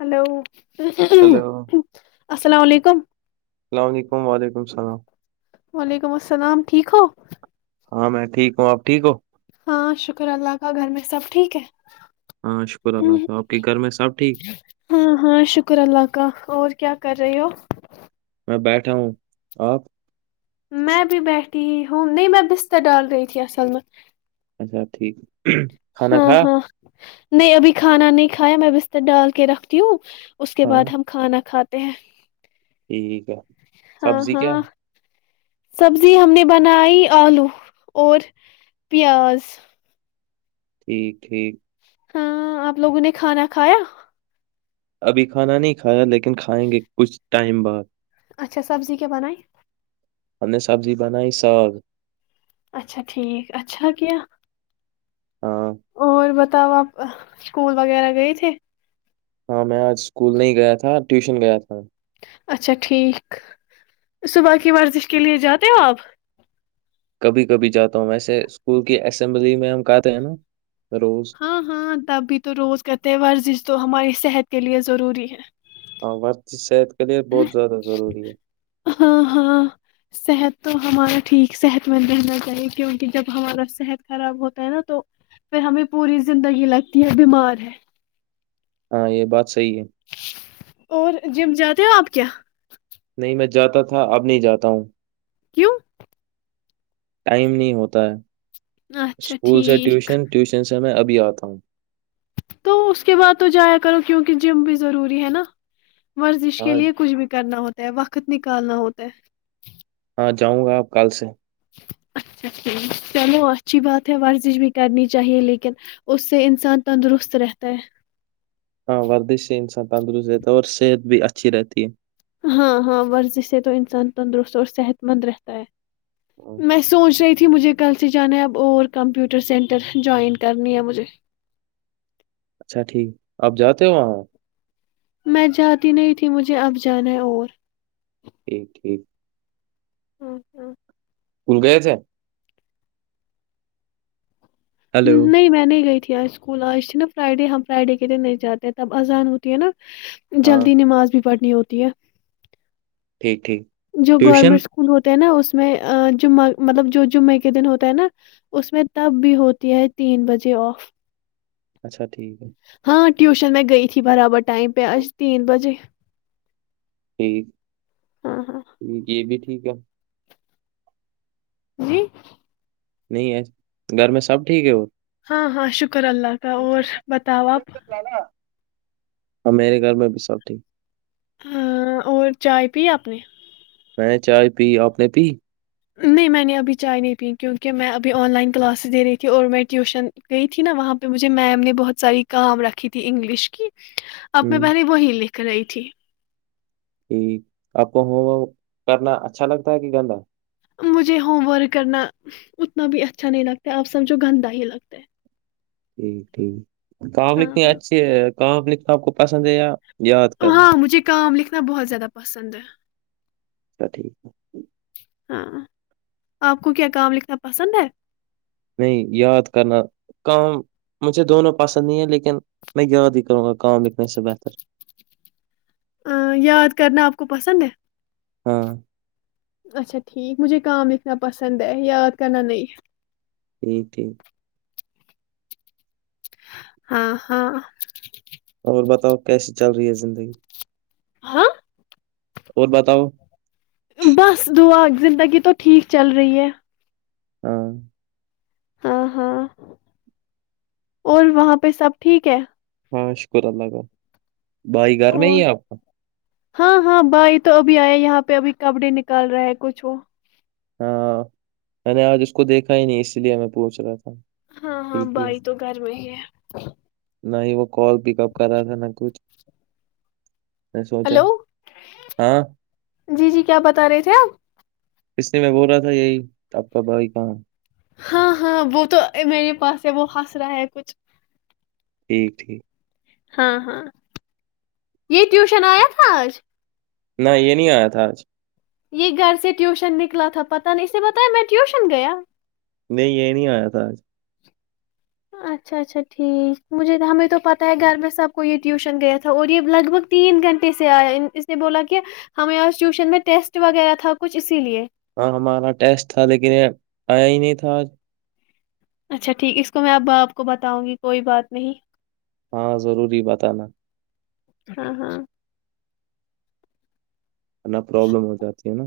hello hello السلام علیکم السلام علیکم وعلیکم السلام وعلیکم السلام ٹھیک ہو ہاں میں ٹھیک ہوں آ ٹھیک ہو ہاں شکر اللہ کا گھر میں سب ٹھیک ہے ہاں شکر اللہ ہ کا آپ کے گھر میں سب ٹھیک ہاں ہاں شکر اللہ کا اور کیا کر رہی ہو میں بیٹھا ہوں آپ میں بھی بیٹھی ہوں نہیں میں بستر ڈال رہی تھی اصل میں اچھا ٹھیک کھانا ہاں کھا ہاں نہیں ابھی کھانا نہیں کھایا میں بستر ڈال کے رکھتی ہوں اس کے ہاں بعد ہم کھانا کھاتے ت ٹھیک ہے سبزی کیا ہاں سبزی ہم نے بنائی آلو اور پیاز ٹھیک ہےیک ہاں آپ لوگوں نے کھانا کھایا ابھی کھانا نہیں کھایا لیکن کھائیں گے کچھ ٹائم بعد اچھا سبزی کیا بنائی ہم نے سبزی بنائی سگ اچھا ٹھیک اچھا کہہ ہاں اور بس تب آپ اسکول وغیرہ گئے تھے ہاں میں آج اسکول نہیں گیا تھا ٹیوشن گیا تھا [unintelligible] اچھا ٹھیک صبح کی ورزش کے لیے جاتے ہو آپ [unintelligible] کبھی کبھی جاتا ہوں ویسے اسکول کی اسمبلی میں ہم کہتے ہیں نا [unintelligible] ہاں ہاں تبھی تو روز کا تہوار جس تو ہمارے [unintelligible] صحت کے لیے ضروری ہے [unintelligible] ہاں وورتی سےید [unintelligible] ہاں ہاں صحت [unintelligible] تو ہمارا ٹھیک صحت مند رہنا چاہیے کیونکہ جب ہمارا صحت خراب ہوتا ہے نا تو پھر ہمیں پوری زندگی لگتی ہے بیمار ہے [unintelligible] ہاں یہ بات صحیح ہے اور جم زیادہ [unintelligible] د آب کیا کیا [unintelligible] نہیں میں جاتا تھا اب نہیں جاتا ہوں [unintelligible] کیوں [unintelligible] ٹائم نہیں ہوتا ہے [unintelligible] اچھا اسکول سے ٹھیک ٹیوشن ٹیوشن سے [unintelligible] میں ابھی آتا ہوں [unintelligible] تو اس کے بعد تو جایا کرو کیونکہ جم بھی ضروری ہے نا [unintelligible] ورزش کے ہاں لیے کچھ بھی کرنا ہوتا ہے وقت [unintelligible] وقت نکالنا ہوتا ہے [unintelligible] اں جاؤں گا آپ کل سے [unintelligible] اچھاھ چلو اچھی بات ہے ورزش بھی کرنی چاہیے لیکن اس سے انسان تندرست رہتا ہے [unintelligible] ہاں وردش سے انسان تندرست رہتا ہے اور صحت بھی اچھی رہتی ہے [unintelligible] ہاں ہاں ورزش سے تو انسان تندرست اور صحت مند رہتا ہے ہاں، [unintelligible] میں سوچ رہی ت [unintelligible] مجھے کل سے جانا ہے اب اور کمپیوٹر سینٹر جوائن کرنی ہے مجھے [unintelligible] اچھا ٹھیک آپ جاتے ہو وہاں [unintelligible] میں جاتی نہیں تھی مجھے اب جانا ہے اور [unintelligible] ٹھیک ٹھیک [unintelligible] ہ ہ [unintelligible] اسکول گئے سے [unintelligible] ہیلو نہیں میں نہیں گئی [unintelligible] ج اسکول آج ت نا فرائیڈے ہم فرائیڈے کے دن نہیں جاتے ہیں تب اذان ہوتی ہے نا [unintelligible] ہاں جلدی نماز بھی [unintelligible] پڑھنی ہوتی ہے [unintelligible] ٹھیک ٹھیک جو ٹیوشن گورنمنٹ اسکول ہوتے ہیں نا اس [unintelligible] اس میں جمعہ مطلب جو جمعے کے دن ہوتا ہے نا اس میں تب بھی ہوتی ہے تین بجے آف [unintelligible] اچھا ٹھیک ہے [unintelligible] [unintelligible] ہاں ٹیوشن میں گئی تھی برابر ائم پہ آج تین بجے [unintelligible] ٹھ [unintelligible] ٹھیک ہاں ہاں ہے یہ بھی ٹھیک ہے جی نہیں ہے گھر میں سب ٹھیک ہے وہ ہاں ہاں شکر شکر اللہ کا اور بتاؤ آپ امیر گر میں بھی سب تھی ہاں اور چائے پی اپنی میں چائے پی آپ نے پی نہیں میں نے ابھی چائے نہیں پی کیونکہ میں ابھی آن لائن کلاسز دے رہی تھی اور میں ٹیوشن گئی تھی نا وہاں پہ مجھے میم نے بہت ساری کام رکھی تھی انگلش کی اپنے ہوں پہری ب ہیلی [unintelligible] کری تھی ج آپ کو ہوم کرنا اچھا لگتا ہے کہ گندا مجھے ہوم ورک کرنا اتنا بھی اچھا نہیں لگتا ہے آپ سمجھو گندا ہی لگتا ہے ٹھیک ٹھیک [unintelligible] کہاںم ہاں لکھنی ہاں اچھی ہے کہ سب کو پسند ہےیا ہاں مجھے کام لکھ اتنا بہت زیادہ پسند ہے ٹھیک ہاں آپ کو کیا کام لکھنا پسند ہے نہیں یاد کرنا کام مجھے دونوں پسند نہیں ہیں لیکن میں یاد ہی کروں گا کام لکھنے سے بہتر یاد کرنا آپ کو پسند ہے ہاں اچھا ٹھیک مجھے کام لکھنا پسند ہے یاد کرنا نہیں ٹھیک ٹھیک [unintelligible] ہاں ہاں اور بتاؤ کیسی چل رہی ہے زندگی ہاں اور بتاؤ بس دعا زندگی تو ٹھیک چل رہی ہے ہاں ہاں ہاں اور وہاں پہ سب ٹھیک ہے ہاں شکر اللہالی بھائی گھر میں ہی اور ہے آپ کا ہاں ہاں بھائی تو ابھی آیا یہاں پہ ابھی کپڈی نکال رہا ہے کچھ وہ ہاں میں نے آج اس کو دیکھا ہی نہیں اس لیے میں پوچھ رہا تھا ہاں ہاں ٹھیک ہے بھائی تو گھر میں ہی ہے نہ ہی وہ کال پک اپ کر رہا تھا نہ کچھ میں سوچا ہلو ہاں جی جی کیا بتا رہے تھے آپ کچھ نہیں میں بول رہا تھا یہی تو آپ کا بھائی کہاں ہے ہاں ہاں وہ تو میرے پاس ہے وہ ہس رہا ہے کچھ ٹھیک ٹھیک ہاں ہاں یہ ٹیوشن آیات تھا آج نہ یہ نہیں آیا تھا آج یہ گھر سے ٹیوشن نکلا تھا پتہ نہیں اسے بتایا میں ٹیوشن گیا نہیں یہ نہیں آیا تھا آج اچھا اچھا ٹھیک مجھے ہمیں تو پتہ ہے گھر میں سب کو یہ ٹیوشن گیا تھا اور یہ لگ بھگ تین گھنٹے سے آیا اس نے بولا کہ ہمیں آ ٹیوشن میں ٹیسٹ وغیرہ تھا کچھ اسی لیے ہاں ہمارا ٹیسٹ تھا لیکن یہ آیا ہی نہیں تھا آج اچھا ٹھیک اس کو میں اب باپ کو بتاؤں گی کوئی بات نہیں ہاں ضروری بتانا ہاں ہاں نہ پروابلم ہو جاتی ہے نا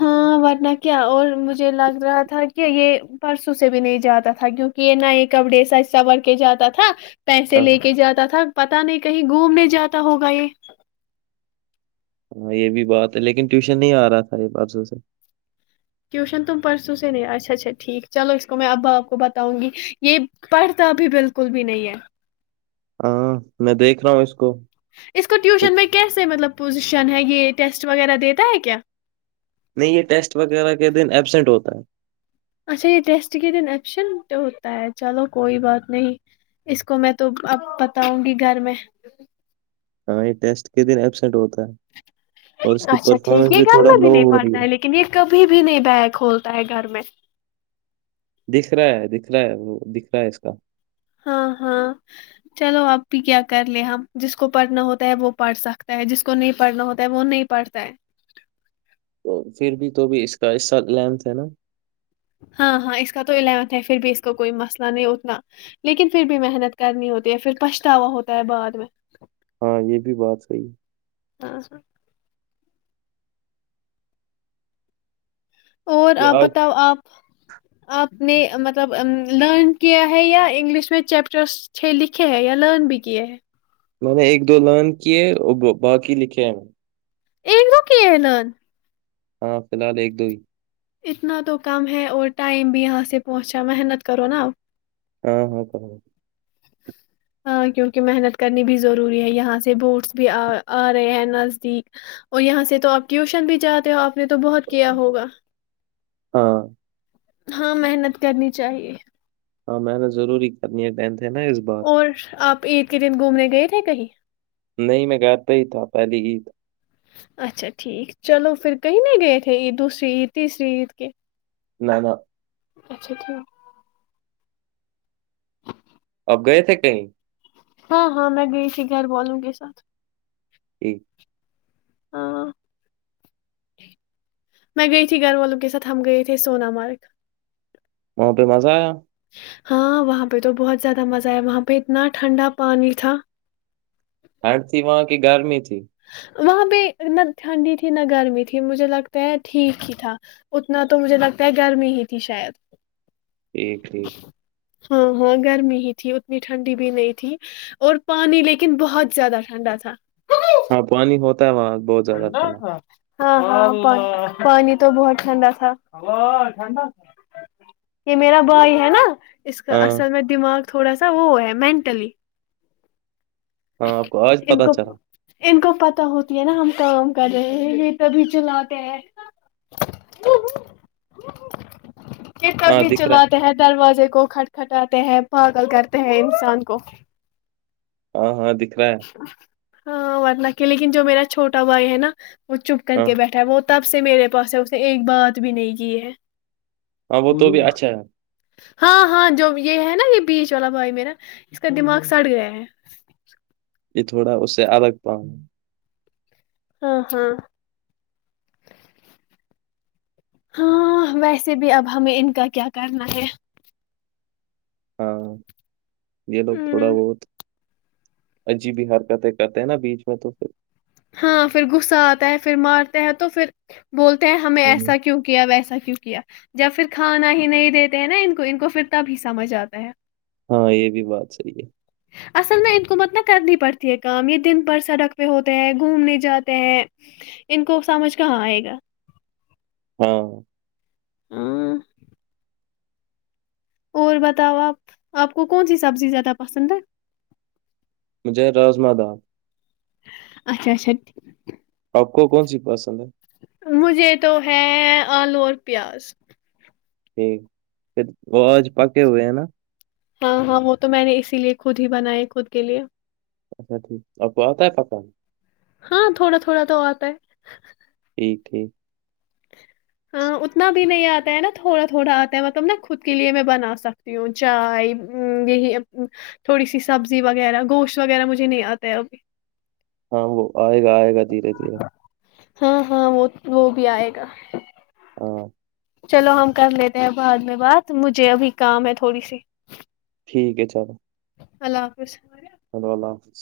ہاں ورنہ کیا اور مجھے لگ رہا تھا کہ یہ پرسوں سے بھی نہیں جاتا تھا کیونکہ یہ نہ یہ کپڑی سج سور کے جاتا تھا پیسے ہاں لے کے جاتا تھا پتا نہیں کہیں گھومنے جاتا ہوگا یہ ہاں یہ بھی بات ہے لیکن ٹیوشن نہیں آ رہا تھا یہ پرسوں سے ٹیوشن تم پرسو سے نہیں اچھا اچھا ٹھیک چلو اس کو میں اب آپ کو بتاؤں گی یہ پڑھتا بھی بلکل بھی نہیں ہے ہاں میں دیکھ رہا ہوں اس کو اس کو ٹیوشن کچھ میں کیسے مطلب پوزیش ن ہے یہ ٹیسٹ وغیرہ دیتا ہے کیا نہیں یہ ٹیسٹ وغیرہ کے دن ایبسنٹ ہوتا ہے اچھا یہ ٹیسٹ کے دن ایبشنٹ ہوتا ہے چلو کوئی بات نہیں اس کو میں تو اب بتاؤں گی گھر میں ہاں یہ ٹیسٹ کے دن ایبسینٹ ہوتا ہے اور اس کی اچھا ٹھیک پرفارمنس یہ گھر تھوڑا میں بھی لو نہیں ہو رہی پڑھتا ہے لیکن یہ کبھی بھی نہیں بیگ کھولتا ہے گھر میں دکھ رہا ہے دکھ رہا ہے وہ دکھ رہا ہے اس کا ہاں ہاں چلو اب بھی کیا کر لے ہم جس کو پڑھنا ہوتا ہے وہ پڑھ سکتا ہے جس کو نہیں پڑھنا ہوتا ہے وہ نہیں پڑھتا ہے تو پھر بھی تو بھی اس کا اس سال الیونتھ ہے نہ ہاں ہاں اس کا تو الیونتھ ہے پھر بھی اس کا کوئی مسئلہ نہیں اتنا لیکن پھر بھی محنت کرنی ہوتی ہے پھر پچھتاوا ہوتا ہے بعد میں ہاں یہ بھی بات صحیح ہے [inaudible] اور یہ آپ آج بتاؤ آپ آپ نے مطلب لرن کیا ہے یا انگلش میں چیپٹرس لکھے ہیں یا لرن بھی کیے ہیں میں نے ایک دو لرن کیے اور باقی لکھے ہیں ایک دو کیے ہے لرن ہاں فلہال ایک دو ہی اتنا تو کم ہے اور ٹائم بھی یہاں سے پہنچا محنت کرو نہ ہاں ہاں کر ہاں کیونکہ محنت کرنی بھی ضروری ہے یہاں سے بورڈس بھی آ رہے ہیں نزدیک اور یہاں سے تو آپ ٹیوشن بھی جاتے ہو آپ نے تو بہت کیا ہوگا ہاں ہاں محنت کرنی چاہیے ہاں محنت ضرور ہی کرنی ہے ٹینتھ ہے نہ اس بار اور آپ عید کے دن گھومنے گئے تھے کہیں نہیں میں گھر پے ہی تھا پہلی عید اچھا ٹھیک چلو پھر کہیں نہی گئے تھے عید دوسری عید تیسری عید کے نہ نہ اچھا ٹھیک ہے اب گئے تھے کہیں ہاں ہاں میں گئی تھی گھر والوں کے ساتھ ایک ہاں جی میں گئی تھی گھر والوں کے ساتھ ہم گئے تے سونامارگ وہاں پہ مزہ آیا ہاں وہاں پہ تو بہت زیادہ مزہ آیا وہاں پہ اتنا ٹھنڈا پانی تھا تھنڈ تھی وہاں کی گرمی تھی وہاں پہ نہ ٹھنڈی تھی نہ گرمی تھی مجھے لگتا ہے ٹھیک ہی تھا اتنا تو مجھے لگتا ہے گرمی ہی تھی شاید ٹھیک ٹھیک [inaudible] ہاں ہاں گرمی ہی تھی اتنی ٹھنڈی بھی نہیں تھی اور پانی لیکن بہت زیادہ ٹھنڈا تھا وانی ہو وہاں بہت زیادہ ٹھنڈا ٹنڈا تھا، ہاں ہاں پانی تو بہت ٹھنڈا تھا یہ میرا بھائی ہے نا اس کا ہاں اصل میں دماغ تھوڑا سا وہ ہے مینٹلی ہاں آپ کو آج پت ان کو چلا ان کو پتتا ہوتی ہے نا ہمیں کام کرے یہ تبھی چلاتے ہیں یہ کب ہاں بھی دکھ رہا چلاتے ہیں دروازے کو کھٹ کٹاتے ہیں پاگل کرتے ہیں انسان کو ہاں ہاں دیک اچ [inaudible] ہاں ورنہ کی لیکن جو میرا چھوٹا بھائی ہے نا وہ چپ کر ہاں کے بیٹھا ہے وہ تب سے میرے پاس ہے اس نے ایک بات بھی نہیں کی ہے ہاں وہ تو بھی اچھا ہے ہاں ہاں جو یہ ہے نا یہ بیچ والا بھائی میرا اس کا دماغ سڑ گیا ہے یہ تھوڑا اسے الگ پاؤں ہاں ہاں ہاں ویسے بھی اب ہمیں ان کا کیا کرنا ہے ہاں یہ لوگ تھوڑا ہمم بہت اجی بھی حرکاتیں کہتے ہیں نا بیچ میں تو پھر ہاں پھر غصہ آتا ہے پھر مارتا ہیں تو پھر بولتے ہیں ہمیں ہوں، ایسا کیوں کیا اب ایسا کی کیا جب پھر کھانا ہی نہیں دیتے ہیں نا ان کو ان کو پھر تب ہی سمجھ آتا ہے ہاں یہ بھی بات صحی ہے اصل میں ان کو متل کرنی پڑتی ہے کام یہ دن ب سڑک پہ ہوتے ہیں گھومنے جاتے ہیں ان کو سمجھ کہاں آئے گا ہاں ہاں اور بتاؤ آپ آپ کو کون سی سبزی زیادہ پسند ہے مجھے رازمہ داں اچھا اچھا آپ کو کون سی پسند ہے مجھے تو ہے آلو اور پیاز ٹھیک پھر آج پکے ہوئے ہے نا ہاں ہاں وہ تو میں نے اسی لیے خود ہی بنائے خود کے لیے اچھا ٹھیک اپہت ہے پپا ہاں تھوڑا تھوڑا تو آتا ہے ٹھیک ہے ہاں اتنا بھی نہیں ار تا ہے نا تھوڑا تھوڑا آتا ہے مطلب نا خود کے لیے میں بنا سکتی ہوں چائے یہی تھوڑی سی سبزی وغیرہ گوشت وغیرہ مجھے نہیں آتا ہے ابھی ہاں وہ آئے گا آئے گا دھیرے دھیرے ہاں ہاں وہ وہ بھی آئے گا ہاں چلو ہم کر لیتے ہیں بعد میں بات مجھے ابھی کام ہے تھوڑی سی ٹھیک ہے چلو اللہ حافظ چلو اللہ حافظ